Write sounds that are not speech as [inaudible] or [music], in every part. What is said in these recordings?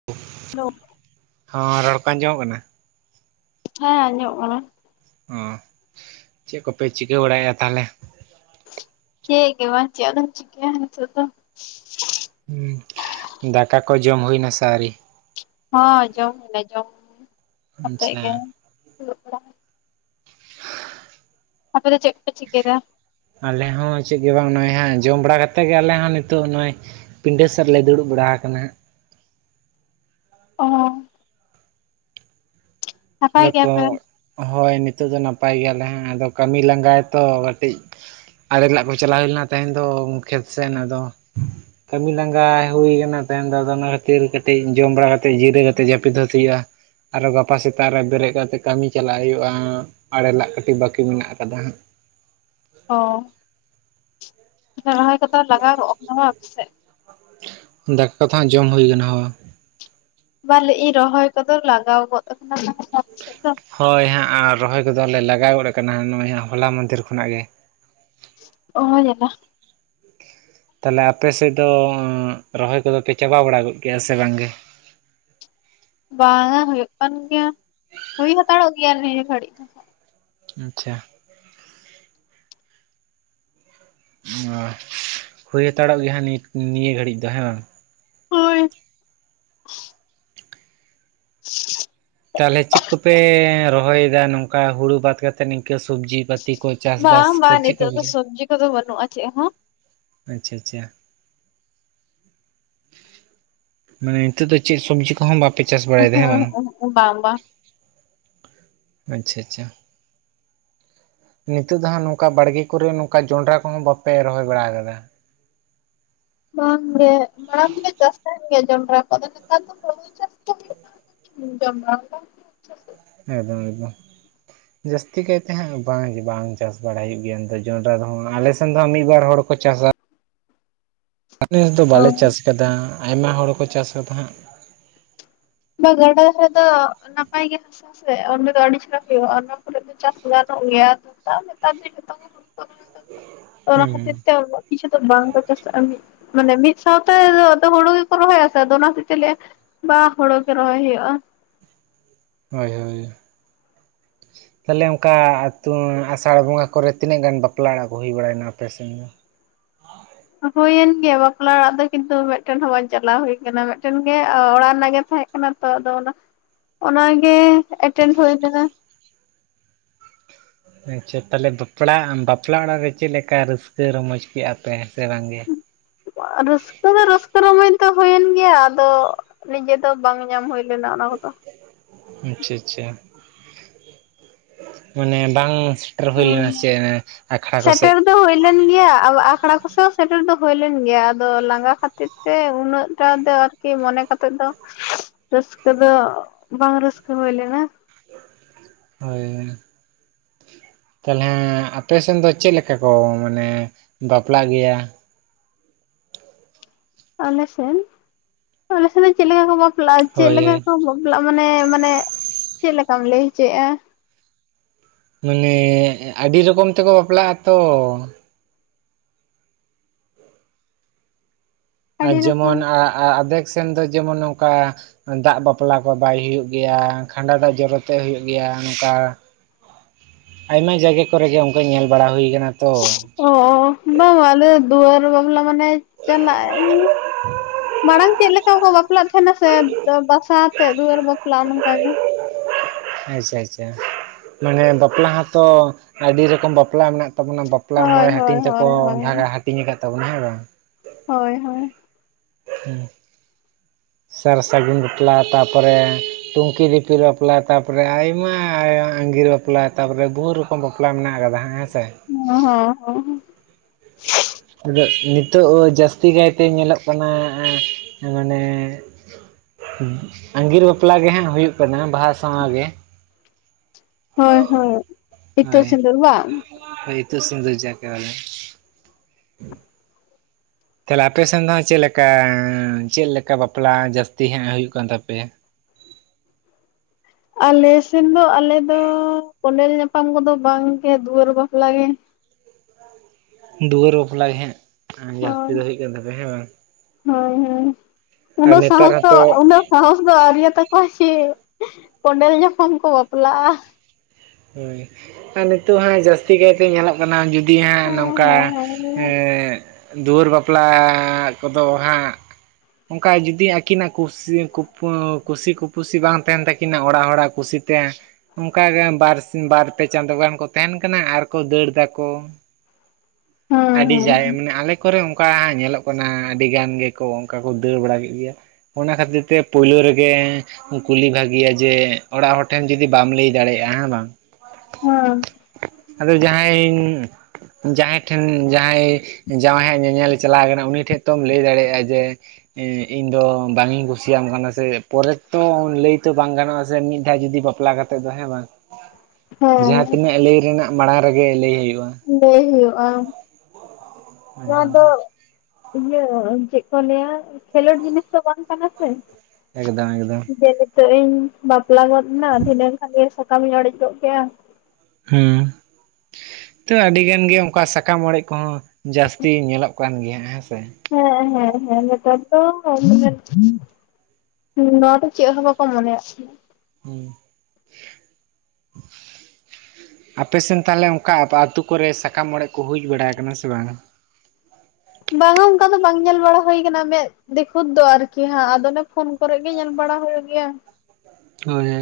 [inaudible] Hello. ᱦᱚᱸ ᱨᱚᱲ ᱠᱚ ᱟᱸᱡᱚᱢᱚᱜ ᱠᱟᱱᱟ? ᱦᱮᱸ ᱟᱡᱚᱢᱚᱜ ᱠᱟᱱᱟ ᱚ ᱪᱮᱫ ᱠᱚᱯᱮ ᱪᱤᱠᱟᱹ ᱵᱟᱲᱟᱭᱮᱜᱼᱟ ᱛᱟᱦᱚᱞᱮ ᱪᱮᱜ ᱜᱮ ᱵᱟᱝ ᱪᱮᱜ ᱟᱫᱚᱢ ᱪᱤᱠᱟᱹᱭᱟ ᱱᱤᱛᱚᱜ ᱫᱚ ᱫᱟᱠᱟ ᱠᱚ ᱡᱚᱢ ᱦᱩᱭ ᱱᱟ ᱥᱮ ᱟᱣᱨᱤ ᱦᱚᱸ ᱡᱚᱢ ᱦᱩᱭᱱᱟ ᱡᱚᱢ ᱠᱟᱛᱮᱜ ᱟᱪᱪᱷᱟ ᱜᱮ ᱫᱩᱨᱩᱵ ᱵᱟᱲᱟ ᱟᱯᱮ ᱫᱚ ᱪᱮᱫ ᱠᱚᱯᱮ ᱪᱤᱠᱟᱹᱭ ᱫᱟ ᱟᱞᱮ ᱦᱚᱸ ᱪᱮᱫ ᱜᱮ ᱵᱟᱝ ᱱᱚᱜᱼᱚᱭ ᱦᱟᱸᱜ ᱡᱚᱢ ᱵᱟᱲᱟ ᱠᱟᱛᱮᱫ ᱜᱮ ᱟᱞᱮ ᱦᱚᱸ ᱱᱤᱛᱚᱜ ᱱᱚᱜᱼᱚᱭ ᱯᱤᱸᱰᱟᱹ ᱥᱮᱫ ᱨᱮᱞᱮ ᱫᱩᱲᱩᱵ ᱵᱟᱲᱟ ᱟᱠᱟᱱᱟ [unintelligible] ᱱᱟᱯᱟᱭ ᱫᱚ ᱠᱚ ᱜᱮᱭᱟᱯᱮ ᱦᱳᱭ ᱱᱤᱛᱚᱜ ᱫᱚ ᱱᱟᱯᱟᱭ ᱜᱮᱭᱟᱞᱮ ᱦᱟᱜ ᱟᱫᱚ ᱠᱟᱹᱢᱤ ᱞᱟᱸᱜᱟᱭ ᱛᱚ ᱠᱟᱹᱴᱤᱡ ᱟᱲᱮ ᱞᱟ ᱠᱚ ᱪᱟᱞᱟᱣ ᱦᱩᱭ ᱞᱮᱱᱟ ᱛᱮᱦᱮᱧ ᱫᱚ ᱠᱷᱮᱛ ᱥᱮᱫ ᱟᱫᱚ ᱠᱟᱹᱢᱤ ᱞᱟᱸᱜᱟ ᱦᱩᱭ ᱠᱟᱱᱟ ᱛᱮᱦᱮᱧ ᱫᱚ ᱠᱟᱹᱴᱤᱡ ᱡᱚᱢ ᱵᱟᱲᱟ ᱠᱟᱛᱮᱫ ᱡᱤᱨᱟᱹ ᱠᱟᱛᱮ ᱡᱟᱹᱯᱤᱫ ᱦᱚᱛ ᱦᱩᱭᱩᱜᱼᱟ ᱟᱨᱚ ᱜᱟᱯᱟ ᱥᱮᱛᱟᱜ ᱨᱮ ᱵᱮᱨᱮᱫ ᱠᱟᱛᱮᱜ ᱠᱟᱹᱢᱤ ᱪᱟᱞᱟᱜ ᱦᱩᱭᱩᱜᱼᱟ ᱟᱲᱮ ᱞᱟᱜ ᱠᱟᱹᱴᱤᱡ ᱵᱟᱹᱠᱤ ᱢᱮᱱᱟᱜ ᱠᱟᱫᱟ ᱦᱟᱜ ᱚ ᱛᱚ ᱨᱚᱦᱚᱭ ᱠᱚᱫᱚ ᱞᱟᱜᱟᱣ ᱜᱚᱜ ᱠᱟᱱᱟ ᱥᱮᱫ ᱫᱟᱠᱟ ᱫᱚ ᱦᱟᱸᱜ ᱡᱚᱢ ᱦᱩᱭ ᱠᱟᱱᱟ ᱦᱳ ᱵᱟᱜ ᱞᱟᱭ ᱫᱟᱹᱧ ᱨᱚᱦᱚᱭ ᱠᱚᱫᱚ ᱞᱟᱜᱟᱣ ᱜᱚᱫ ᱠᱟᱱᱟ ᱟᱯᱮ ᱥᱮᱫ ᱫᱚ ᱦᱳᱭ ᱦᱟᱸᱜ ᱟᱨ ᱨᱚᱦᱚᱭ ᱠᱚᱫᱚᱞᱮ ᱞᱟᱜᱟᱣ ᱜᱚᱫ ᱟᱠᱟᱱᱟ ᱱᱚᱜᱼᱚᱭ ᱦᱟᱜ ᱦᱚᱞᱟ ᱢᱟᱱᱫᱷᱤᱨ ᱠᱷᱚᱱᱟᱜ ᱜᱮ ᱚ ᱡᱟᱞᱟ ᱛᱟᱦᱚᱞᱮ ᱟᱯᱮ ᱥᱮᱫ ᱫᱚ ᱨᱚᱦᱚᱭ ᱠᱚᱫᱚ ᱯᱮ ᱪᱟᱵᱟ ᱵᱟᱲᱟ ᱜᱚᱫ ᱠᱮᱭᱟ ᱥᱮ ᱵᱟᱝ ᱜᱮ ᱵᱟᱝᱟ ᱦᱩᱭᱩᱜ ᱠᱟᱱ ᱜᱮᱭᱟ ᱦᱩᱭ ᱦᱟᱛᱟᱲᱚᱜ ᱜᱮᱭᱟ ᱱᱤᱭᱟᱹ ᱜᱷᱟᱹᱲᱤᱡ ᱫᱚ ᱟᱪᱪᱷᱟ ᱚ ᱦᱩᱭ ᱦᱟᱛᱟᱲᱚᱜ ᱜᱮᱭᱟ ᱱᱤ ᱱᱤᱭᱟᱹ ᱜᱷᱟᱹᱲᱤᱡ ᱫᱚ ᱦᱮᱸ ᱵᱟᱝ ᱦᱳᱭ ᱛᱟᱦᱚᱞᱮ ᱪᱮᱫ ᱠᱚᱯᱮ ᱨᱚᱦᱚᱭᱮᱫᱟ ᱱᱚᱝᱠᱟ ᱦᱩᱲᱩ ᱵᱟᱫ ᱠᱟᱛᱮ ᱱᱤᱝᱠᱟᱹ ᱥᱚᱵᱽᱡᱤ ᱵᱟᱫ ᱛᱤ ᱠᱚ ᱪᱟᱥ ᱵᱟᱥ ᱵᱟᱝ [inaudible] ᱵᱟᱝ ᱱᱤᱛᱚᱜ ᱫᱚ ᱵᱟᱹᱱᱩᱜ-ᱟ ᱪᱮᱫ ᱦᱚᱸ ᱟᱪᱪᱷᱟ ᱟᱪᱪᱷᱟ ᱢᱟᱱᱮ ᱱᱤᱛᱳ ᱫᱚ ᱪᱮᱫ ᱥᱚᱵᱽᱡᱤ ᱠᱚᱦᱚᱸ ᱵᱟᱯᱮ ᱪᱟᱥ ᱵᱟᱲᱟᱭ ᱫᱟ ᱦᱮᱸ ᱩᱸᱦᱩᱸᱜ ᱵᱟᱝ ᱩᱸᱦᱩᱸᱜ ᱵᱟᱝ ᱵᱟᱝ ᱟᱪᱪᱷᱟ ᱟᱪᱪᱷᱟ ᱱᱤᱛᱚᱜ ᱫᱚ ᱦᱟᱸᱜ ᱱᱚᱝᱠᱟ ᱵᱟᱲᱜᱮ ᱠᱚᱨᱮ ᱱᱚᱝᱠᱟ ᱡᱚᱸᱰᱨᱟ ᱠᱚᱦᱚᱸ ᱵᱟᱯᱮ ᱨᱚᱦᱚᱭ ᱵᱟᱲᱟ ᱟᱠᱟᱫᱟ ᱵᱟᱝ ᱜᱮ ᱢᱟᱲᱟᱝ ᱫᱚ ᱞᱮ ᱪᱟᱥ ᱛᱟᱦᱮᱸᱱ ᱜᱮᱭᱟ ᱡᱚᱱᱰᱨᱟ ᱠᱚ ᱫᱚ ᱟᱫᱚ ᱱᱮᱛᱟᱨ ᱫᱚ [inaudible] [unintelligible] ᱮᱠᱫᱚᱢ ᱮᱠᱫᱚᱢ ᱡᱟᱹᱥᱛᱤ ᱠᱟᱭᱛᱮ ᱦᱟᱸᱜ ᱵᱟᱝᱜᱮ ᱵᱟᱝ ᱪᱟᱥ ᱵᱟᱲᱟᱭ ᱦᱩᱭᱩᱜ ᱜᱮᱭᱟ ᱱᱚᱛᱮ ᱡᱚᱱᱰᱨᱟ ᱨᱮᱦᱚᱸ ᱟᱞᱮ ᱥᱮᱱ ᱫᱚ ᱦᱟᱜ ᱢᱤᱫ ᱵᱟᱨ ᱦᱚᱲ ᱠᱚ ᱪᱟᱥᱟ ᱱᱮᱥ ᱫᱚ ᱚ ᱵᱟᱞᱮ ᱪᱟᱥ ᱟᱠᱟᱫᱟ ᱟᱭᱢᱟ ᱦᱚᱲ ᱠᱚ ᱪᱟᱥ ᱠᱟᱫᱟ ᱦᱟᱜ ᱵᱟ ᱜᱟᱰᱟ ᱨᱮ ᱫᱚ ᱱᱟᱯᱟᱭ ᱜᱮ ᱦᱮ ᱥᱮ ᱚᱸᱰᱮ ᱫᱚ ᱟᱹᱰᱤ ᱪᱮᱦᱨᱟ ᱦᱩᱭᱩᱜᱼᱟ ᱚᱱᱟ ᱠᱚᱨᱮ ᱫᱚ ᱪᱟᱥ ᱜᱟᱱᱚᱜ ᱜᱮᱭᱟ ᱛᱟᱨ [inaudible] ᱱᱮᱛᱟᱨ ᱫᱚ ᱡᱚᱛᱚ ᱜᱮ [inaudible] ᱚᱱᱟ ᱦᱩᱸ ᱠᱷᱟᱹᱤᱨ ᱛᱮ ᱠᱤᱪᱷᱩ ᱫᱚ ᱵᱟᱝ ᱫᱟᱥᱟ ᱢᱤᱫ ᱢᱟᱱᱮ ᱢᱤᱫ ᱥᱟᱶᱛᱮ ᱦᱩᱲᱩ ᱜᱮᱠᱚ ᱨᱚᱦᱚᱭᱟ ᱥᱮ ᱟᱫᱚ ᱚᱱᱟᱦᱚᱛᱮ ᱛᱮ ᱞᱟᱭᱼᱟ ᱵᱟ ᱦᱳᱲᱳ ᱜᱮ ᱨᱚᱦᱚᱭ ᱦᱩᱭᱩᱜᱼᱟ ᱦᱳᱭ ᱦᱳᱭ ᱛᱟᱦᱞᱮ ᱚᱱᱠᱟᱛᱟᱛᱩ ᱟᱥᱟᱲ ᱵᱚᱸᱜᱟ ᱠᱚᱨ ᱛᱤᱱᱟᱹᱜ ᱜᱟᱱ ᱵᱟᱯᱞᱟ ᱚᱲᱟᱜ ᱠᱚ ᱦᱩᱭ ᱵᱟᱲᱟᱭᱮᱱᱟ ᱟᱯᱮ ᱥᱮᱱ ᱫᱚ ᱦᱩᱭᱮᱱ ᱜᱮᱭᱟ ᱵᱟᱯᱞᱟ ᱚᱲᱟᱜ ᱫᱚ ᱠᱤᱱᱛᱩ ᱢᱤᱫᱴᱮᱱ ᱦᱚᱸ ᱵᱟᱝᱧ ᱪᱟᱞᱟᱣ ᱦᱩᱭ ᱠᱟᱱᱟ ᱢᱤᱫᱴᱮᱱ ᱜᱮ ᱚᱲᱟᱜ ᱨᱮᱱᱟᱜ ᱜᱮ ᱛᱟᱦᱮᱸ ᱚᱱᱟ ᱛᱚ ᱟᱫᱚ ᱚᱱᱟ ᱜᱮ ᱮᱴᱮᱱ ᱦᱩᱭ ᱞᱮᱱᱟ ᱟᱪᱪᱷᱟ ᱛᱟᱦᱚᱞᱮ ᱵᱟᱯᱲᱟ ᱵᱟᱯᱞᱟ ᱚᱲᱟᱜ ᱨᱮ ᱪᱮᱫ ᱞᱮᱠᱟ ᱨᱟᱹᱥᱠᱟᱹ ᱨᱚᱢᱚᱡᱽ ᱠᱮᱫᱼᱟ ᱯᱮ ᱦᱮᱸ ᱥᱮ ᱵᱟᱝᱜᱮ ᱨᱟᱹᱥᱠᱟᱹ ᱫᱚ ᱨᱟᱹᱥᱠᱟᱹ ᱨᱚᱢᱚᱡᱽ ᱫᱚ ᱦᱩᱭᱮᱱ ᱜᱮᱭᱟ ᱟᱫᱚ ᱱᱤᱡᱮ ᱫᱚ ᱵᱟᱝ ᱧᱟᱢ ᱦᱩᱭ ᱞᱮᱱᱟ ᱚᱱᱟ ᱠᱚᱫᱚ ᱟᱪᱷᱟ ᱟᱪᱷᱟ ᱢᱟᱱᱮ ᱵᱟᱝ? ᱥᱮᱴᱮᱨ ᱦᱩᱭ ᱦᱮᱸ ᱞᱮᱱᱟ ᱪᱮᱫ ᱟᱠᱷᱲᱟ ᱠᱚᱥᱮᱫ ᱥᱮᱴᱮᱨ ᱫᱚ ᱦᱩᱭ ᱞᱮᱱ ᱜᱮᱭᱟ ᱟᱠᱷᱲᱟ ᱠᱚᱥᱮ ᱦᱚᱸ ᱥᱮᱴᱮᱨ ᱫᱚ ᱦᱩᱭ ᱞᱮᱱ ᱜᱮᱭᱟ ᱟᱫᱚ ᱞᱟᱸᱜᱟ ᱠᱷᱛᱤᱨ ᱛᱮ ᱥᱮ ᱩᱱᱟᱹᱜᱴᱟ ᱫᱚ ᱟᱨᱠᱤ ᱢᱚᱱᱮ ᱠᱟᱛᱮᱫ ᱫᱚ ᱨᱟᱹᱥᱠᱟᱹ ᱫᱚ ᱵᱟᱝ ᱨᱟᱹᱥᱠᱟᱹ ᱦᱩᱭ ᱞᱮᱱᱟ ᱦᱳᱭ ᱛᱟᱦᱚᱞᱮ ᱟᱯᱮᱥᱱ ᱫᱚ ᱪᱮᱫ ᱞᱮᱠᱟ ᱠᱚ ᱢᱟᱱᱮ ᱵᱟᱯᱞᱟᱜ ᱜᱮᱭᱟ ᱟᱞᱮᱥᱮᱱ ᱟᱞᱮᱥᱮᱱ ᱫᱚ ᱪᱮᱫ ᱞᱮᱠᱟ ᱠᱚ ᱵᱟᱯᱞᱟᱜᱼᱟ ᱪᱮᱫ ᱦᱳᱭ ᱞᱮᱠᱟ ᱠᱚ ᱵᱟᱞ ᱢᱟᱱᱮ ᱢᱟᱱᱮ ᱪᱮᱫ ᱞᱮᱠᱟᱢ ᱞᱟᱹᱭ ᱦᱚᱪᱚᱭᱮᱫᱼᱟ ᱢᱟᱱᱮ ᱟᱹᱰᱤ ᱞᱚᱠᱚᱢ ᱛᱮᱠᱚ ᱵᱟᱯᱞᱟᱜᱼᱟ ᱛᱚ ᱟᱨ ᱟᱹᱰᱤ ᱡᱮᱢᱚᱱ ᱨᱚᱠᱚᱢ ᱟ ᱟᱫᱮᱠ ᱥᱮᱱ ᱫᱚ ᱡᱮᱢᱚᱱ ᱱᱚᱝᱠᱟ ᱫᱟᱜ ᱵᱟᱯᱞᱟ ᱠᱚ ᱵᱟᱭ ᱦᱩᱭᱩᱜ ᱜᱮᱭᱟ ᱠᱷᱟᱸᱰᱟ ᱫᱟᱜ ᱡᱚᱨᱚ ᱛᱮ ᱦᱩᱭᱩᱜ ᱜᱮᱭᱟ ᱱᱚᱝᱠᱟ ᱟᱭᱢᱟ ᱡᱟᱭᱜᱟ ᱠᱚᱨᱮ ᱜᱮ ᱚᱱᱠᱟ ᱧᱮᱞ ᱵᱟᱲᱟ ᱦᱩᱭ ᱠᱟᱱᱟ ᱛᱚ ᱚ ᱵᱟᱝ ᱟᱞᱮ ᱫᱩᱣᱟᱹᱨ ᱵᱟᱟᱢᱞᱟ ᱢᱟᱱᱮ ᱪᱟᱞᱟᱜ ᱭᱩ ᱢᱟᱲᱟᱝ ᱪᱮᱫ ᱞᱮᱠᱟ ᱠᱚ ᱵᱟᱯᱞᱟᱜ ᱛᱟᱦᱮᱱᱟ ᱥᱮ ᱵᱟᱥᱟᱛᱮᱜ ᱫᱩᱣᱟᱹᱨ ᱵᱟᱯᱞᱟᱜᱼᱟ ᱱᱚᱝᱠᱟᱜ ᱜᱮ ᱟᱪᱷᱟ ᱟᱪᱷᱟ ᱢᱟᱱᱮ ᱵᱟᱯᱞᱟ ᱦᱚᱸᱛᱚ ᱟᱹᱰᱤ ᱨᱚᱠᱚᱢ ᱵᱟᱯᱞᱟ ᱢᱮᱱᱟᱜ ᱛᱟᱵᱚᱱᱟ ᱵᱟᱯᱞᱟ ᱦᱳᱭ ᱢᱚᱬᱮ ᱦᱟᱹᱧ ᱦᱳᱭ ᱛᱮᱠᱚ ᱦᱳᱭ ᱦᱳᱭ ᱵᱷᱟᱜᱟ ᱦᱟᱹᱴᱤᱧ ᱟᱠᱟᱫ ᱛᱟᱵᱚᱱᱟ ᱦᱮᱸ ᱵᱟᱝ ᱦᱳᱭ ᱦᱳᱭ ᱦ ᱥᱟᱨ ᱥᱟᱹᱜᱩᱱ ᱵᱟᱯᱞᱟ ᱛᱟᱯᱚᱨᱮ ᱴᱩᱝᱠᱤ ᱫᱤᱯᱤ ᱵᱟᱯᱞᱟ ᱛᱟᱯᱚᱨᱮ ᱟᱭᱢᱟ ᱟᱭᱢᱟ ᱟᱸᱜᱤᱨ ᱵᱟᱯᱞᱟ ᱛᱟᱯᱚᱨᱮ ᱵᱷᱳᱨᱚ ᱨᱚᱢ ᱵᱟᱯᱞᱟ ᱢᱮᱱᱟᱜ ᱟᱠᱟᱫᱟ ᱦᱮᱸ ᱥᱮ ᱦᱮᱸ ᱦᱮᱸ ᱦᱮᱸ ᱦᱸ ᱟᱫᱚ ᱱᱤᱛᱚᱜ ᱡᱟᱹᱥᱛᱤ ᱠᱟᱭᱛᱮ ᱧᱮᱞᱚᱜ ᱠᱟᱱᱟ ᱢᱟᱱᱮ ᱟᱸᱜᱤᱨ ᱵᱟᱯᱞᱟ ᱜᱮ ᱦᱟᱸᱟᱜ ᱦᱩᱭᱩᱜ ᱠᱟᱱᱟ ᱵᱟᱦᱟ ᱥᱟᱶ ᱜᱮ ᱦᱳᱭ ᱦᱳᱭ ᱤᱛᱩᱫ ᱦᱳᱭ ᱥᱤᱸᱫᱩᱨ ᱵᱟᱝ ᱦᱳᱭ ᱤᱛᱩ ᱥᱤᱸᱫᱩᱨ ᱡᱟᱠᱮ ᱵᱚᱞᱮ [inaudible] ᱛᱟᱦᱚᱞᱮ ᱟᱯᱮ ᱥᱮᱱ ᱫᱚ ᱦᱟᱸᱜ ᱪᱮᱫ ᱞᱮᱠᱟ ᱪᱮᱫ ᱞᱮᱠᱟ ᱵᱟᱯᱞᱟ ᱡᱟᱹᱥᱛᱤ ᱦᱟᱸᱜ ᱦᱩᱭᱩᱜ ᱠᱟᱱ ᱛᱟᱯᱮᱭᱟ ᱟᱞᱮᱥᱱ ᱫᱚ ᱟᱞᱮ ᱫᱚ ᱠᱚᱱᱮᱞ ᱧᱟᱯᱟᱢ ᱠᱚᱫᱚ ᱵᱟᱝᱜᱮ ᱫᱩᱣᱟᱹᱨ ᱵᱟᱯᱞᱟᱜᱮ ᱫᱩᱣᱟᱹᱨ ᱵᱟᱯᱞᱟᱜ ᱜᱮ ᱦᱟᱸᱜ ᱡᱟᱹᱥᱛᱤ ᱫᱚ ᱦᱩᱭᱩᱜ ᱠᱟᱱ ᱛᱟᱯᱮᱭᱟ ᱦᱮᱸ ᱵᱟᱝ ᱦᱚᱭ ᱸ ᱦᱚᱭᱸ ᱟᱨ ᱩᱱᱟᱹᱜ ᱱᱮᱛᱟᱨ ᱥᱟᱦᱚᱥ ᱫᱚ ᱦᱚᱸᱛᱚ ᱩᱱᱟᱹᱜ ᱥᱟᱦᱚᱥ ᱫᱚ ᱟᱹᱨᱤᱭᱟ ᱛᱟᱠ ᱦᱚᱠᱚ ᱥᱮ ᱠᱚᱸᱰᱮᱞ ᱧᱚᱠᱷᱚᱱ ᱠᱚ ᱵᱟᱯᱞᱟᱜᱼᱟ ᱦᱩᱸ ᱟᱨ ᱱᱤᱛᱚᱜ ᱦᱟᱸᱜ ᱡᱟᱹᱥᱛᱤ ᱠᱟᱭᱛᱮ ᱧᱮᱞᱚᱜ ᱠᱟᱱᱟ ᱡᱩᱫ ᱛᱤᱦᱟᱸᱜ ᱦᱮᱸ ᱱᱚᱝᱠᱟ ᱦᱮᱸ ᱦᱮᱸ ᱫᱩᱣᱟᱹᱨ ᱵᱟᱯᱞᱟ ᱠᱚᱫᱚ ᱦᱟᱸᱜ ᱚᱱᱠᱟ ᱡᱩᱫᱤ ᱟᱹᱠᱤᱱᱟᱜ ᱠᱩᱥᱤ ᱠᱩ ᱠᱩᱥᱤ ᱠᱩᱯᱩᱥᱤ ᱵᱟᱝ ᱛᱟᱦᱮᱱ ᱛᱟᱹᱠᱤᱱᱟ ᱚᱲᱟᱜ ᱦᱚᱲᱟᱜ ᱠᱩᱥᱤ ᱚᱱᱠᱟᱟ ᱜᱮ ᱵᱟᱨ ᱤᱱ ᱵᱟᱨᱯᱮ ᱪᱟᱸᱫᱳ ᱜᱟᱱ ᱠᱚ ᱛᱟᱦᱮᱱ ᱠᱟᱱᱟ ᱟᱨ ᱠᱚ ᱫᱟᱹᱲ ᱫᱟᱠᱚ ᱦᱮᱸ ᱟᱹᱰᱤ ᱦᱮᱸ ᱡᱟᱭ ᱢᱟᱱᱮ ᱟᱞᱮ, ᱠᱚᱨᱮ ᱚᱱᱠᱟ ᱧᱮᱞᱚᱜ ᱠᱟᱱᱟ ᱟᱹᱰᱤ ᱜᱟᱱ ᱜᱮᱠᱚ ᱚᱱᱠᱟ ᱠᱚ ᱫᱟᱹᱲ ᱵᱟᱲᱟ ᱠᱮᱫ ᱜᱮᱭᱟ ᱾ ᱚᱱᱟ ᱠᱷᱟᱹᱛᱤᱨ ᱛᱮ ᱯᱳᱭᱞᱳ ᱨᱮᱜᱮ ᱠᱩᱞᱤ ᱵᱷᱟᱹᱜᱮᱤᱭᱟ ᱡᱮ ᱚᱲᱟᱜ ᱦᱚᱲ ᱴᱷᱮᱱ ᱡᱩᱚᱫᱤ ᱵᱟᱢ ᱞᱟᱹᱭ ᱫᱟᱲᱮᱭᱟᱜᱼᱟ ᱦᱮᱸ ᱵᱟᱝ? ᱦᱩᱸ ᱟᱫᱚ ᱡᱟᱦᱟᱸᱭ ᱡᱟᱦᱟᱸᱭ ᱴᱷᱮᱱ ᱡᱟᱦᱟᱸᱭ ᱡᱟᱶᱟᱭ ᱦᱟᱸ ᱧᱮᱧᱮᱞ ᱪᱟᱞᱟᱣ ᱠᱟᱱᱟ ᱩᱱᱤ ᱴᱷᱮᱡ ᱛᱚᱢ ᱞᱟᱹᱭ ᱫᱟᱲᱮᱭᱟᱜᱼᱟ ᱡᱮ ᱤᱧ ᱫᱚ ᱵᱟᱝᱤᱧ ᱠᱩᱥᱤᱭᱟᱢ ᱠᱟᱱᱟ ᱥᱮ ᱯᱚᱨᱮ ᱛᱚ ᱞᱟᱹᱭ ᱛᱚ ᱵᱟᱝ ᱜᱟᱱᱚᱜᱼᱟ ᱥᱮ ᱢᱤᱫ ᱫᱷᱟᱣ ᱡᱩᱫᱤ ᱵᱟᱯ ᱵᱟᱯᱞᱟ ᱠᱟᱛᱮ ᱫᱚ ᱦᱮᱸ ᱵᱟᱝ ᱡᱟᱦᱟᱸ ᱦᱮᱸ ᱛᱤᱱᱟᱹᱜ ᱞᱟᱹᱭ ᱨᱮᱱᱟᱜ ᱢᱟᱲᱟᱝ ᱨᱮᱜᱮ ᱞᱟᱹᱭ ᱦᱩᱭᱩᱜᱼᱟ ᱞᱟᱹᱭ ᱦᱩᱭᱩᱜᱼᱟ ᱾ ᱱᱚᱣᱟ ᱫᱚ, ᱤᱭᱟᱹ ᱪᱮᱫ ᱠᱚ ᱞᱟᱹᱭᱟ ᱠᱷᱮᱞᱳᱰ ᱡᱤᱱᱤᱥ ᱫᱚ ᱵᱟᱝ ᱠᱟᱱᱟ ᱥᱮ, ᱮᱠᱫᱚᱢ ᱮᱠᱫᱚᱢ ᱾ ᱡᱮ ᱱᱤᱛᱚᱜ ᱤᱧ ᱵᱟᱯᱞᱟ ᱜᱚᱫ ᱮᱱᱟ ᱫᱷᱤᱱᱟᱹᱝ ᱠᱷᱟᱱ ᱜᱮ ᱥᱟᱠᱟᱢ ᱤᱧ ᱚᱲᱮᱡᱚᱜ ᱠᱮᱜᱼᱟ ᱾ ᱦᱩᱸ ᱾ ᱛᱚ ᱟᱹᱰᱤ ᱜᱟᱱ ᱜᱮ ᱚᱱᱠᱟ ᱥᱟᱠᱟᱢ ᱚᱲᱮᱡ ᱠᱚᱦᱚᱸ ᱡᱟᱹᱥᱛᱤ ᱧᱮᱞᱚᱜ ᱠᱟᱱ ᱜᱮᱭᱟ ᱦᱮᱸᱥᱮ ᱾ ᱦᱮᱸ ᱦᱮᱸ ᱦᱮᱸ ᱱᱮᱛᱟᱨ ᱫᱚ ᱾ ᱱᱚᱣᱟ ᱫᱚ ᱪᱮᱫ ᱦᱚᱸ ᱵᱟᱠᱚ ᱢᱚᱱᱮᱭᱟᱜ ᱠᱟᱱᱟ ᱾ ᱦᱩᱸ ᱾ ᱟᱯᱮ ᱥᱮᱱ ᱛᱟᱦᱞᱮ ᱚᱱᱠᱟ ᱟᱛᱳ ᱠᱚᱨᱮ ᱥᱟᱠᱟᱢ ᱚᱲᱮᱡ ᱠᱚ ᱦᱩᱭ ᱵᱟᱲᱟᱣ ᱟᱠᱟᱱᱟ ᱥᱮ ᱵᱟᱝ? ᱵᱟᱝᱟ ᱚᱱᱠᱟ ᱫᱚ ᱵᱟᱝ ᱧᱮᱞ ᱵᱟᱲᱟ ᱦᱩᱭ ᱟᱠᱟᱱᱟ ᱢᱮᱫ ᱫᱤᱠᱷᱩᱫ ᱫᱚ ᱟᱨᱠᱤ ᱦᱟᱸᱜ ᱟᱫᱚ ᱚᱱᱮ ᱯᱷᱳᱱ ᱠᱚᱨᱮᱫ ᱜᱮ ᱧᱮᱞ ᱵᱟᱲᱟ ᱦᱩᱭᱩᱜ ᱜᱮᱭᱟ ᱾ ᱦᱳᱭ ᱾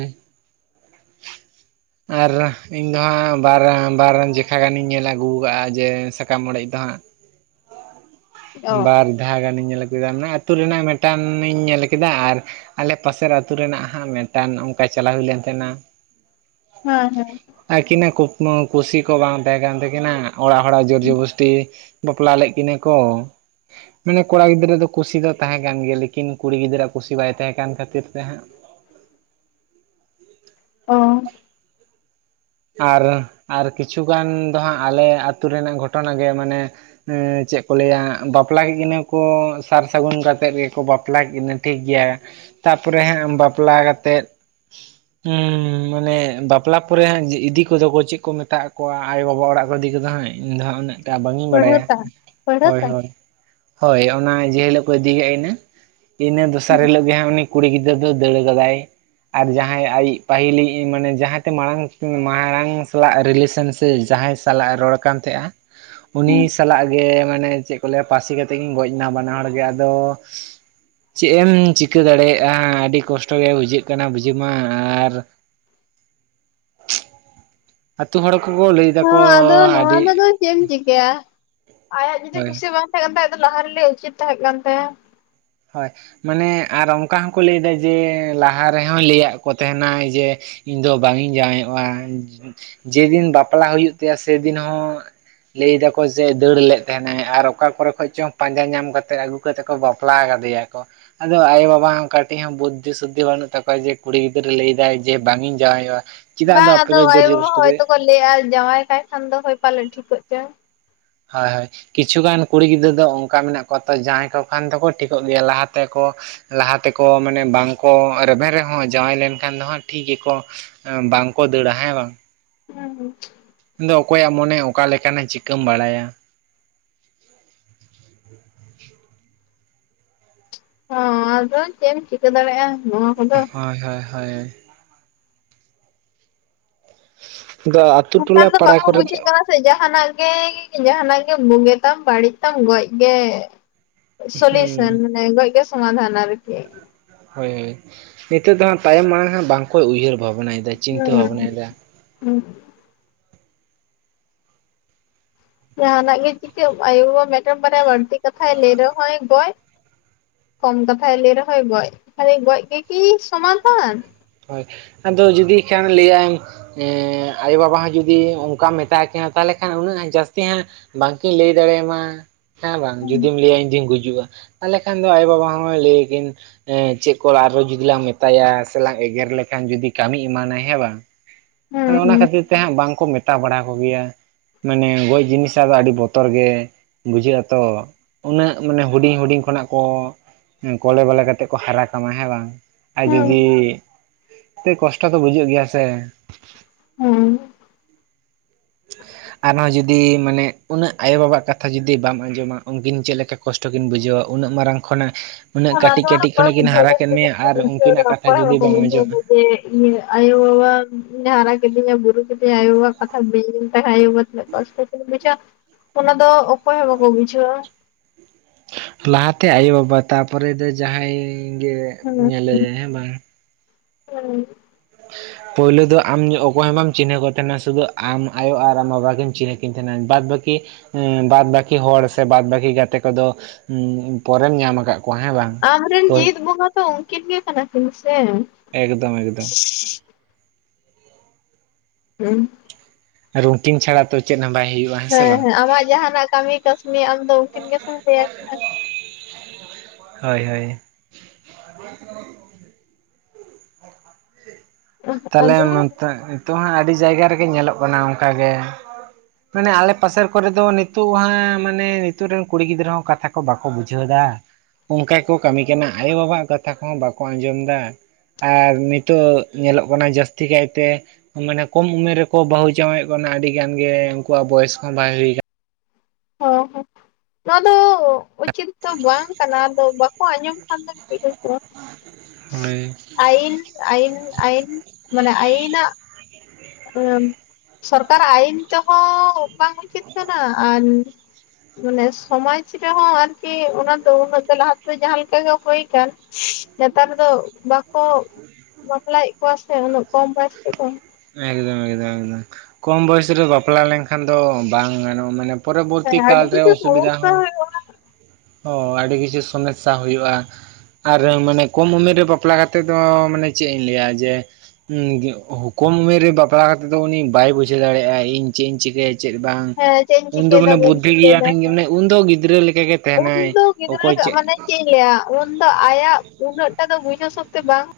ᱟᱨ ᱤᱧ ᱫᱚ ᱦᱟᱸᱜ ᱵᱟᱨ ᱵᱟᱨ ᱡᱮᱠᱷᱟ ᱜᱟᱱᱤᱧ ᱧᱮᱞ ᱟᱹᱜᱩ ᱠᱟᱜᱼᱟ ᱡᱮ ᱥᱟᱠᱟᱢ ᱚᱲᱮᱡ ᱫᱚ ᱦᱟᱸᱜ, ᱚ ᱵᱟᱨ ᱫᱷᱟᱣ ᱜᱟᱱᱤᱧ ᱧᱮᱞ ᱟᱹᱜᱩᱭᱫᱟ ᱚᱱᱟ ᱟᱹᱛᱩ ᱨᱮᱱᱟᱜ ᱢᱮᱴᱟᱱᱤᱧ ᱧᱮᱞ ᱠᱮᱫᱟ ᱟᱨ, ᱟᱞᱮ ᱯᱟᱥᱮᱨ ᱟᱹᱛᱩ ᱨᱮᱱᱟᱜ ᱦᱟᱸᱜ ᱢᱤᱫᱴᱟᱱ ᱚᱱᱠᱟ ᱪᱟᱞᱟᱣ ᱦᱩᱭ ᱞᱮᱱ ᱛᱟᱦᱮᱱᱼᱟ ᱾ ᱦᱮᱸ ᱦᱮᱸ ᱾ ᱟᱠᱤᱱᱼᱟᱜ ᱠᱩᱠᱢᱩ ᱠᱩᱥᱤ ᱠᱚ ᱵᱟᱝ ᱛᱟᱦᱮᱸ ᱠᱟᱱ ᱛᱟᱹᱠᱤᱱᱟ ᱚᱲᱟᱜ ᱦᱚᱲᱼᱟᱜ ᱡᱳᱨ ᱡᱚᱵᱚᱥᱴᱤ, ᱵᱟᱯᱞᱟ ᱞᱮᱫ ᱠᱤᱱᱟᱹ ᱠᱚ, ᱢᱟᱱᱮ ᱠᱚᱲᱟ ᱜᱤᱫᱽᱨᱟᱹ ᱫᱚ ᱠᱩᱥᱤ ᱫᱚ ᱛᱟᱦᱮᱸ ᱠᱟᱱ ᱜᱮᱭᱟ ᱞᱮᱠᱤᱱ ᱠᱩᱲᱤ ᱜᱤᱫᱽᱟᱹᱨᱼᱟᱜ ᱠᱩᱥᱤ ᱵᱟᱭ ᱛᱟᱦᱮᱸ ᱠᱟᱱ ᱠᱷᱟᱹᱛᱤᱨ ᱛᱮ ᱦᱟᱸᱜ, ᱚ ᱾ ᱟᱨ ᱟᱨ ᱠᱤᱪᱷᱩ ᱜᱟᱱ ᱫᱚ ᱦᱟᱸᱜ ᱟᱞᱮ ᱟᱹᱛᱩ ᱨᱮᱱᱟᱜ ᱜᱷᱚᱴᱚᱱᱟ ᱜᱮ ᱢᱟᱱᱮ ᱪᱮᱫ ᱠᱚ ᱞᱟᱹᱭᱟ ᱵᱟᱯᱞᱟ ᱠᱮᱜ ᱠᱤᱱᱟᱹ ᱠᱚ ᱥᱟᱨ ᱥᱟᱹᱜᱩᱱ ᱠᱟᱛᱮᱫ ᱜᱮᱠᱚ ᱵᱟᱯᱞᱟ ᱠᱮᱜ ᱠᱤᱱᱟᱹ ᱴᱷᱤᱠ ᱜᱮᱭᱟ ᱛᱟᱯᱚᱨᱮ ᱦᱟᱸᱜ ᱵᱟᱯᱞᱟ ᱠᱟᱛᱮᱜ ᱦᱩᱸ ᱢᱟᱱᱮ ᱵᱟᱯᱞᱟ ᱯᱚᱨᱮ ᱦᱟᱸᱜ ᱡᱮ ᱤᱫᱤ ᱠᱚᱫᱚ ᱠᱚ ᱪᱮᱫ ᱠᱚ ᱢᱮᱛᱟᱜ ᱟᱠᱚᱣᱟ ᱟᱭᱳ ᱵᱟᱵᱟ ᱚᱲᱟᱜ ᱠᱚ ᱤᱫᱤ ᱠᱚᱫᱚ ᱦᱟᱸᱜ ᱤᱧ ᱫᱚ ᱦᱟᱸᱜ ᱩᱱᱟᱹᱜ ᱴᱟ ᱵᱟᱝᱤᱧ ᱵᱟᱰᱟᱭᱼᱟ ᱯᱟᱹᱲᱦᱟᱹᱛᱟ ᱦᱳᱭ ᱯᱟᱹᱲᱦᱟᱹᱛᱟ ᱦᱮᱸ ᱦᱳᱭ ᱾ ᱦᱳᱭ ᱚᱱᱟ ᱡᱮ ᱦᱤᱞᱳᱜ ᱠᱚ ᱤᱫᱤᱭ ᱦᱮᱡ ᱮᱱᱟ ᱤᱱᱟᱹ ᱫᱚᱥᱟᱨ ᱦᱤᱞᱳᱜ ᱜᱮ ᱦᱟᱸᱜ ᱩᱱᱤ, ᱠᱩᱲᱤ ᱜᱤᱫᱽᱨᱟᱹ ᱫᱚ ᱫᱟᱹᱲ ᱠᱟᱫᱟᱭ ᱟᱨ ᱡᱟᱦᱟᱸᱭ ᱟᱡᱤᱡ ᱯᱟᱹᱦᱤᱞᱤᱡ ᱢᱟᱱᱮ ᱡᱟᱸᱦᱟᱛᱮ ᱢᱟᱲᱟᱝ ᱢᱟᱲᱟᱝ ᱥᱟᱞᱟᱜ ᱨᱤᱞᱮᱥᱚᱱ ᱥᱮ ᱡᱟᱸᱦᱟᱭ ᱥᱟᱞᱟᱜ ᱮ ᱨᱚᱲ ᱠᱟᱱ ᱛᱟᱦᱮᱸᱫᱼᱟ ᱩᱱᱤ ᱥᱟᱞᱟᱜ ᱜᱮ ᱢᱟᱱᱮ ᱪᱮᱫ ᱠᱚ ᱞᱟᱹᱭ ᱟ ᱯᱟᱹᱥᱤ ᱠᱟᱛᱮᱫ ᱠᱤᱱ ᱜᱚᱡ ᱱᱟ ᱵᱟᱱᱟ ᱦᱚᱲ ᱜᱮ ᱟᱫᱚ, ᱪᱮᱜ ᱮᱢ ᱪᱤᱠᱟᱹ ᱫᱟᱲᱮᱭᱟᱜᱼᱟ ᱟᱹᱰᱤ ᱠᱚᱥᱴᱚ ᱜᱮ ᱵᱩᱡᱷᱟᱹᱜ ᱠᱟᱱᱟ ᱵᱩᱡᱷᱟᱹᱣ ᱢᱟ ᱟᱨ ᱟᱹᱛᱩ ᱦᱚᱲ ᱠᱚᱠᱚ ᱞᱟᱹᱭ ᱫᱟᱠᱚ ᱦᱚᱸ ᱟᱫᱚ ᱱᱚᱣᱟ ᱟᱹᱰᱤ ᱨᱮᱫᱚ ᱪᱮᱫ ᱮᱢ ᱪᱤᱠᱟᱹᱭᱟ ᱟᱭᱟᱜ ᱡᱩᱫᱤ ᱦᱳᱭ ᱠᱩᱥᱤ ᱵᱟᱝ ᱛᱟᱦᱮᱸ ᱠᱟᱱ ᱛᱟᱭ ᱠᱷᱟᱡ ᱫᱚ ᱞᱟᱦᱟ ᱨᱮ ᱞᱟᱹᱭ ᱩᱪᱤᱛ ᱛᱟᱦᱮᱸ ᱠᱟᱱ ᱛᱟᱭᱟ ᱾ ᱦᱳᱭ ᱢᱟᱱᱮ ᱟᱨ ᱚᱱᱠᱟ ᱦᱚᱸᱠᱚ ᱞᱟᱹᱭᱫᱟ ᱡᱮ ᱞᱟᱦᱟ ᱨᱮ ᱦᱚᱸᱭ ᱞᱟᱹᱭᱼᱟᱜ ᱠᱚ ᱛᱟᱦᱮᱱᱟᱭ ᱡᱮ ᱤᱧ ᱫᱚ ᱵᱟᱝ ᱤᱧ ᱡᱟᱸᱣᱟᱭᱚᱜᱼᱟ ᱡᱮᱫᱤᱱ ᱵᱟᱯᱞᱟ ᱦᱩᱭᱩᱜ ᱛᱟᱭᱟ ᱥᱮᱫᱤᱱ ᱦᱚᱸ ᱞᱟᱹᱭ ᱫᱟᱠᱚ ᱡᱮ ᱫᱟᱹᱲ ᱞᱮᱫ ᱛᱟᱦᱮᱸᱱᱟᱭ ᱟᱨ ᱚᱠᱟ ᱠᱚᱨᱮ ᱠᱷᱚᱡ ᱪᱚᱝ ᱯᱟᱸᱡᱟ ᱧᱟᱢ ᱠᱟᱛᱮ ᱟᱹᱜᱩ ᱠᱟᱛᱮ ᱠᱚ ᱵᱟᱯ ᱞᱟ ᱠᱟᱫᱮ ᱟᱠᱚ ᱾ ᱟᱫᱚ ᱟᱭᱳᱼᱵᱟᱵᱟ ᱦᱚᱸ ᱠᱟᱴᱤᱡ ᱦᱚᱸ ᱵᱩᱫᱽᱫᱷᱤ ᱥᱩᱫᱽᱫᱷᱤ ᱵᱟᱹᱱᱩᱜ ᱛᱟᱠᱚᱣᱟ ᱡᱮ ᱠᱩᱲᱤ ᱜᱤᱫᱽᱨᱟᱹ ᱞᱟᱹᱭ ᱮᱫᱟᱭ ᱡᱮ ᱵᱟᱝ ᱤᱧ ᱡᱟᱸᱣᱟᱭᱚᱜᱼᱟ ᱾ ᱵᱟᱝ ᱟᱫᱚ ᱟᱭᱳ-ᱵᱟᱵᱟ ᱦᱚᱭᱛᱚᱠᱚ ᱞᱟᱹᱭ ᱮᱜᱼᱟ ᱡᱟᱸᱶᱟᱭ ᱠᱟᱭ ᱠᱷᱟᱱ ᱫᱚ ᱦᱳᱭ ᱯᱟᱞᱮ ᱴᱷᱤᱠᱚᱜ ᱪᱚᱭ ᱦᱳᱭ ᱦᱳᱭ ᱾ ᱠᱤᱪᱷᱩ ᱜᱟᱱ ᱠᱩᱲᱤ ᱜᱤᱫᱽᱟᱹᱨ ᱫᱚ ᱚᱝᱠᱟ ᱢᱮᱱᱟᱜ ᱠᱚᱣᱟ ᱛᱚ ᱡᱟᱸᱣᱟᱭ ᱠᱚ ᱠᱷᱟᱱ ᱫᱚᱠᱚ ᱴᱷᱤᱠᱚᱜ ᱜᱮᱭᱟ ᱞᱟᱦᱟ ᱛᱮᱠᱚ ᱾ ᱞᱟᱦᱟ ᱛᱮᱠᱚ ᱢᱟᱱᱮ ᱵᱟᱝᱠᱚ ᱨᱮᱵᱮᱱ ᱨᱮᱦᱚᱸ ᱡᱟᱶᱟᱭ ᱞᱮᱱᱠᱷᱟᱱ ᱫᱚ ᱦᱟᱸᱜ ᱴᱷᱤᱠ ᱜᱮᱠᱚ ᱾ ᱵᱟᱝᱠᱚ ᱫᱟᱹᱲ ᱟ ᱦᱮᱸ ᱵᱟᱝ, ᱦᱩᱸ ᱾ ᱟᱫᱚ ᱚᱠᱚᱭᱼᱟᱜ ᱢᱚᱱᱮ ᱚᱠᱟ ᱞᱮᱠᱟᱱᱟ ᱪᱤᱠᱟᱹᱢ ᱵᱟᱲᱟᱭᱟ ᱾ ᱦᱩᱸ ᱟᱫᱚ ᱪᱮᱫ ᱮᱢ ᱪᱤᱠᱟᱹ ᱫᱟᱲᱮᱜᱼᱟ ᱱᱚᱣᱟ ᱠᱚᱫᱚ, ᱦᱳᱭ ᱦᱳᱭ ᱾ ᱦᱳᱭ ᱟᱫᱚ ᱟᱛᱳ ᱱᱮᱛᱟᱨ ᱴᱚᱞᱟ ᱫᱚ ᱯᱟᱲᱟ ᱵᱟᱠᱚ ᱠᱚᱨᱮ ᱫᱚ ᱵᱩᱡᱷᱟᱹᱜ ᱠᱟᱱᱟ ᱡᱟᱦᱟᱸᱱᱼᱟᱜ ᱜᱮ ᱡᱟᱦᱟᱸᱱᱼᱟᱜ ᱜᱮ ᱵᱩᱜᱮ ᱛᱟᱢ ᱵᱟᱹᱲᱤᱡ ᱛᱟᱢ ᱜᱚᱡ ᱜᱮ ᱥᱚᱞᱤᱭᱩᱥᱚᱱ ᱦᱩᱸ ᱢᱟᱱᱮ ᱜᱚᱡ ᱜᱮ ᱥᱚᱢᱟᱫᱷᱟᱱ ᱟᱨᱠᱤ ᱦᱳᱭ ᱱᱤᱛᱚᱜ ᱫᱚ ᱦᱟᱸᱜ ᱛᱟᱭᱚᱢ ᱢᱟᱲᱟᱝ ᱦᱟᱸᱜ ᱵᱟᱝ ᱠᱚ ᱩᱭᱦᱟᱹᱨ ᱵᱷᱟᱵᱽᱱᱟᱭ ᱦᱩᱸ ᱦᱩᱸ ᱡᱟᱦᱟᱸ ᱱᱟᱜ ᱜᱮ ᱪᱤᱠᱟᱹᱜ ᱟᱭᱳ ᱵᱟᱵᱟ ᱢᱤᱫᱴᱮᱱ ᱵᱟᱨᱭᱟ ᱵᱟᱹᱲᱛᱤ ᱠᱟᱛᱷᱟᱭ ᱞᱟᱹᱭ ᱨᱮᱦᱚᱸᱭ ᱜᱚᱡ ᱠᱚᱢ ᱠᱟᱛᱷᱟᱭ ᱞᱟᱹᱭ ᱨᱮ ᱦᱚᱭ ᱜᱚᱡ ᱠᱷᱟᱹᱞᱤ ᱜᱚᱡ ᱜᱮᱠᱤ ᱥᱚᱢᱟᱫᱷᱟᱱ ᱦᱚᱭ ᱟᱫᱚ ᱡᱩᱫᱤ ᱠᱷᱟᱱ ᱞᱟᱹᱭᱟᱭ ᱮᱸᱜ ᱟᱭᱳ ᱵᱟᱵᱟ ᱦᱚᱸ ᱡᱩᱫᱤ ᱚᱱᱠᱟᱢ ᱢᱮᱛᱟ ᱠᱤᱱᱟ ᱛᱟᱦᱚᱞᱮ ᱠᱷᱟᱱ ᱩᱱᱟᱹᱜ ᱡᱟᱹᱥᱛᱤ ᱦᱟᱸᱜ ᱵᱟᱝ ᱠᱤᱱ ᱞᱟᱹᱭ ᱫᱟᱲᱮᱭᱟᱢᱟ ᱦᱮᱸ ᱵᱟᱝ ᱦᱩᱸ ᱡᱩᱫᱤᱢ ᱞᱟᱹᱭᱟ ᱤᱧ ᱫᱩᱧ ᱜᱩᱡᱩᱜ-ᱟ ᱛᱟᱦᱚᱞᱮ ᱠᱷᱟᱱ ᱫᱚ ᱟᱭᱳ ᱵᱟᱵᱟ ᱦᱚᱸ ᱞᱟᱹᱭ ᱟᱠᱤᱱ ᱪᱮᱫ ᱠᱚ ᱟᱨᱦᱚᱸ ᱡᱩᱫᱤ ᱞᱟᱝ ᱢᱮᱛᱟᱭᱟ ᱥᱮᱞᱟᱝ ᱮᱜᱮᱨ ᱞᱮᱠᱷᱟᱱ ᱡᱩᱫᱤ ᱠᱟᱹᱢᱤ ᱮᱢᱟᱱᱟᱭ ᱦᱮᱸ ᱵᱟᱝ ᱟᱫᱚ ᱚᱱᱟ ᱦᱩᱸ ᱠᱷᱟᱹᱛᱤᱨ ᱛᱮ ᱦᱟᱸᱜ ᱵᱟᱝ ᱠᱚ ᱢᱮᱛᱟ ᱵᱟᱲᱟ ᱠᱚ ᱜᱮᱭᱟ ᱢᱟᱱᱮ ᱜᱚᱡ ᱡᱤᱱᱤᱥ ᱟᱫᱚ ᱟᱹᱰᱤ ᱵᱚᱛᱚᱨ ᱜᱮ ᱵᱩᱡᱷᱟᱹᱜ ᱟᱛᱚ ᱩᱱᱟᱹᱜ ᱢᱟᱱᱮ ᱦᱩᱰᱤᱧ ᱦᱩᱰᱤᱧ ᱠᱷᱚᱱᱟᱜ ᱠᱚ ᱠᱚᱞᱮ ᱵᱟᱞᱮ ᱠᱟᱛᱮᱜ ᱠᱚ ᱦᱟᱨᱟ ᱠᱟᱢᱟ ᱦᱮᱸ ᱵᱟᱝ ᱟᱨ ᱦᱩᱸ ᱡᱩᱫᱤ ᱠᱟᱹᱡ ᱠᱚᱥᱴᱚ ᱫᱚ ᱵᱩᱡᱩᱜ ᱜᱮᱭᱟ ᱥᱮ ᱩᱸ ᱟᱨᱦᱚᱸ ᱡᱩᱫᱤ ᱢᱟᱱᱮ ᱩᱱᱟᱹᱜ ᱟᱭᱳ ᱵᱟᱵᱟ ᱟᱜ ᱠᱟᱛᱷᱟ ᱡᱩᱫᱤ ᱵᱟᱢ ᱟᱸᱡᱚᱢᱟ ᱩᱱᱠᱤᱱ ᱪᱮᱫ ᱞᱮᱠᱟ ᱠᱚᱥᱴᱚ ᱠᱤᱱ ᱵᱩᱡᱷᱟᱹᱣᱟ ᱩᱱᱟᱹᱜ ᱢᱟᱨᱟᱝ ᱠᱷᱚᱱᱟᱜ [unintelligible] ᱩᱱᱟᱹᱜ ᱠᱟᱹᱴᱤᱡ ᱠᱟᱹᱴᱤᱡ ᱠᱷᱚᱱᱟᱜ ᱠᱤᱱ ᱦᱟᱨᱟ ᱠᱮᱫ ᱢᱮᱭᱟ ᱟᱨ ᱩᱱᱠᱤᱱᱟᱜ ᱠᱟᱛᱷᱟ ᱡᱩᱫᱤ ᱵᱟᱢ ᱟᱸᱡᱚᱢᱟ ᱟᱭᱳ ᱵᱟᱵᱟ ᱦᱟᱨᱟ ᱠᱤᱫᱤᱧᱟ ᱵᱩᱨᱩ ᱠᱤᱫ ᱡᱮ ᱟᱭᱳ ᱵᱟᱵᱟ ᱠᱟᱛᱷᱟ ᱵᱟᱹᱧ ᱟᱸᱡᱚᱢ ᱞᱮᱛᱟᱭ ᱠᱷᱟᱡ ᱛᱤᱱᱟᱹᱜ ᱠᱚᱥᱴᱚ ᱠᱤᱱ ᱵᱩᱡᱟ ᱚᱱᱟ ᱫᱚ ᱚᱠᱚᱭ ᱦᱚ ᱵᱟᱠᱚ ᱵᱩᱡᱷᱟᱹᱣᱟ ᱞᱟᱦᱟ ᱛᱮ ᱟᱭᱳ ᱵᱟᱵᱟ ᱛᱟᱯᱚᱨᱮ ᱫᱚ ᱡᱟᱦᱟᱸᱭ ᱜᱮ ᱧᱮᱞᱮᱭᱟᱭ ᱦᱮᱸ [unintelligible] [unintelligible] ᱯᱳᱭᱞᱩ ᱫᱚ ᱟᱢ ᱚᱠᱚᱭ ᱦᱚᱸ ᱵᱟᱢ ᱪᱤᱱᱦᱟᱹᱣ ᱠᱚ ᱛᱟᱦᱮᱸᱱᱟ ᱥᱩᱫᱩ ᱟᱢ ᱟᱭᱳ ᱟᱨ ᱟᱢ ᱵᱟᱵᱟ ᱜᱮᱢ ᱪᱤᱱᱦᱟᱹ ᱠᱤᱱ ᱛᱟᱦᱮᱱᱟ ᱵᱟᱫ ᱵᱟᱹᱠᱤ ᱦᱮᱸ ᱵᱟᱫ ᱵᱟᱹᱠᱤ ᱦᱚᱲ ᱥᱮ ᱵᱟᱫ ᱵᱟᱹᱠᱤ ᱜᱟᱛᱮ ᱠᱚᱫᱚ ᱩᱸᱜ ᱯᱚᱨᱮᱢ ᱧᱟᱢ ᱟᱠᱟᱫ ᱠᱚᱣᱟ ᱦᱮᱸ ᱵᱟᱝ ᱟᱢ ᱨᱮᱱ ᱦᱳᱭ ᱡᱤᱛ ᱵᱚᱸᱜᱟ ᱛᱚ ᱩᱱᱠᱤᱱ ᱜᱮ ᱠᱟᱱᱟ ᱠᱤᱱ ᱥᱮ ᱮᱠᱫᱚᱢ ᱮᱠᱫᱚᱢ [unintelligible] ᱨᱩᱴᱤᱝ ᱪᱷᱟᱲᱟ ᱛᱚ ᱪᱮᱫ ᱦᱚᱸ ᱵᱟᱭ ᱦᱩᱭᱩᱜ ᱦᱮᱸ ᱦᱮᱸ ᱟᱢᱟᱜ ᱡᱟᱦᱟᱸᱱᱟᱜ ᱠᱟᱹᱢᱤ ᱠᱟᱹᱥᱱᱤ ᱟᱢ ᱫᱚ ᱩᱱᱠᱤᱱ ᱜᱮᱥᱮᱢ ᱞᱟᱹᱭ ᱟᱠᱤᱱᱟ ᱦᱚᱭ ᱦᱚᱭ ᱛᱟᱦᱞᱮ ᱟᱫᱚ ᱦᱚᱸ ᱱᱚᱱᱛᱮ ᱱᱤᱛᱚᱜ ᱦᱚᱸ ᱟᱹᱰᱤ ᱡᱟᱭᱜᱟ ᱨᱮᱜᱮ ᱧᱮᱞᱚᱜ ᱠᱟᱱᱟ ᱚᱱᱠᱟ ᱜᱮ ᱢᱟᱱᱮ ᱟᱞᱮ ᱯᱟᱥᱮᱨ ᱠᱚᱨᱮ ᱫᱚ ᱱᱤᱛᱚᱜ ᱦᱟᱸᱜ ᱢᱟᱱᱮ ᱱᱤᱛᱚᱜ ᱨᱮᱱ ᱠᱩᱲᱤ ᱜᱤᱫᱽᱨᱟᱹ ᱦᱚᱸ ᱠᱟᱛᱷᱟ ᱠᱚ ᱵᱟᱠᱚ ᱵᱩᱡᱷᱟᱹᱣ ᱫᱟ ᱚᱱᱠᱟ ᱜᱮᱠᱚ ᱠᱟᱹᱢᱤ ᱠᱟᱱᱟ ᱟᱭᱳ ᱵᱟᱵᱟᱣᱟᱜ ᱠᱟᱛᱷᱟ ᱠᱚᱦᱚᱸ ᱵᱟᱠᱚ ᱟᱸᱡᱚᱢ ᱫᱟ ᱟᱨ ᱱᱤᱛᱚᱜ ᱧᱮᱞᱚᱜ ᱠᱟᱱᱟ ᱡᱟᱹᱥᱛᱤ ᱠᱟᱭ ᱛᱮ ᱢᱟᱱᱮ ᱠᱚᱢ ᱩᱢᱮᱨ ᱨᱮᱠᱚ ᱵᱟᱹᱦᱩ ᱡᱟᱶᱟᱭᱚᱜ ᱠᱟᱱᱟ ᱟᱹᱰᱤ ᱜᱟᱱ ᱜᱮ ᱩᱱᱠᱩᱣᱟᱜ ᱵᱚᱭᱮᱥ ᱦᱚᱸ ᱵᱟᱭ ᱦᱩᱭ ᱟᱠᱟᱱᱟ᱾ ᱚ ᱦᱚᱸ ᱱᱚᱣᱟ ᱫᱚ ᱩᱪᱤᱛ ᱫᱚ ᱵᱟᱝ ᱠᱟᱱᱟ ᱟᱫᱚ ᱵᱟᱠᱚ ᱟᱸᱡᱚᱢ ᱠᱷᱟᱱ ᱫᱚᱢ ᱪᱤᱠᱟᱹ ᱠᱚᱣᱟ ᱟᱠᱟᱱᱟ ᱦᱳᱭ ᱟᱭᱤᱱ ᱟᱭᱤᱱ ᱟᱭᱤᱱ ᱢᱟᱱᱮ ᱟᱭᱤᱱᱟᱜ ᱟᱹᱢ ᱥᱚᱨᱠᱟᱨᱟᱜ ᱟᱭᱤᱱ ᱛᱮᱦᱚᱸ ᱵᱟᱝ ᱩᱪᱤᱛ ᱠᱟᱱᱟ ᱟᱨᱢ ᱢᱟᱱᱮ ᱥᱚᱢᱟᱡᱽ ᱨᱮᱦᱚᱸ ᱟᱨᱠᱤ ᱚᱱᱟ ᱫᱚ ᱩᱱᱟᱹᱜ ᱫᱚ ᱞᱟᱦᱟ ᱛᱮᱫᱚ ᱡᱟᱦᱟᱸ ᱞᱮᱠᱟ ᱦᱩᱭ ᱠᱟᱱ ᱱᱮᱛᱟᱨ ᱫᱚ ᱵᱟᱠᱚ ᱵᱟᱯᱞᱟᱭ ᱮᱫ ᱠᱚᱣᱟ ᱥᱮ ᱩᱱᱟᱹᱜ ᱠᱚᱢ ᱵᱚᱭᱮᱥ ᱛᱮᱫᱚ ᱮᱠᱫᱚᱢ ᱮᱠᱫᱚᱢ ᱮᱠᱫᱚᱢ ᱠᱚᱢ ᱵᱚᱭᱚᱥ ᱨᱮ ᱵᱟᱯᱞᱟ ᱞᱮᱱᱠᱷᱟᱱ ᱫᱚ ᱵᱟᱝ ᱜᱟᱱᱚᱜ-ᱟ ᱢᱟᱱᱮ ᱯᱚᱨᱚᱵᱚᱨᱛᱤ ᱦᱮᱸ ᱠᱟᱞ ᱟᱹᱰᱤ ᱨᱮ ᱠᱤᱪᱷᱩ ᱚᱥᱩᱵᱤᱫᱷᱟ ᱥᱚᱢᱚᱥᱥᱟ ᱦᱚᱸ ᱦᱩᱭᱩᱜᱼᱟ ᱚ ᱟᱹᱰᱤ ᱠᱤᱪᱷᱩ ᱥᱚᱢᱮᱥᱥᱟ ᱦᱩᱭᱩᱜ-ᱟ᱾ ᱟᱨ ᱢᱟᱱᱮ ᱠᱚᱢ ᱩᱢᱮᱨ ᱨᱮ ᱵᱟᱯᱞᱟ ᱠᱟᱛᱮᱜ ᱫᱚ ᱢᱟᱱᱮ ᱪᱮᱫ ᱤᱧ ᱞᱟᱹᱭᱟ ᱡᱮ ᱩᱸ ᱜᱩᱸᱜ ᱠᱚᱢ ᱩᱢᱮᱨ ᱨᱮ ᱵᱟᱯᱞᱟ ᱠᱟᱛᱮᱜ ᱫᱚ ᱩᱱᱤ ᱵᱟᱭ ᱵᱩᱡᱷᱟᱹᱣ ᱫᱟᱲᱮᱭᱟᱜ-ᱟ ᱤᱧ ᱪᱮᱫ ᱤᱧ ᱪᱤᱠᱟᱹᱭᱟ ᱪᱮᱫ ᱵᱟᱝ ᱦᱮᱸ ᱪᱮᱫ ᱤᱧ ᱩᱱᱫᱚ ᱪᱤᱠᱟᱹᱭᱮᱫᱟ ᱢᱟᱱᱮ ᱵᱟᱹᱧ ᱵᱩᱫᱽᱫᱷᱤ ᱜᱮᱭᱟᱱᱟᱹᱧ ᱜᱮ ᱢᱟᱱᱮ ᱩᱱᱫᱚ ᱜᱤᱫᱽᱨᱟᱹ ᱞᱮᱠᱟ ᱜᱮ ᱩᱱᱫᱚ ᱜᱤᱫᱽᱨᱟᱹ ᱜᱮ ᱢᱟᱱᱮ ᱪᱮᱫ ᱤᱧ ᱞᱟᱹᱭᱟ ᱩᱱᱫᱚ ᱟᱭᱟᱜ ᱩᱱᱟᱹᱜ ᱴᱟ ᱫᱚ ᱵᱩᱡᱷᱟᱹᱣ ᱥᱚᱠᱛᱤ ᱵᱟᱝ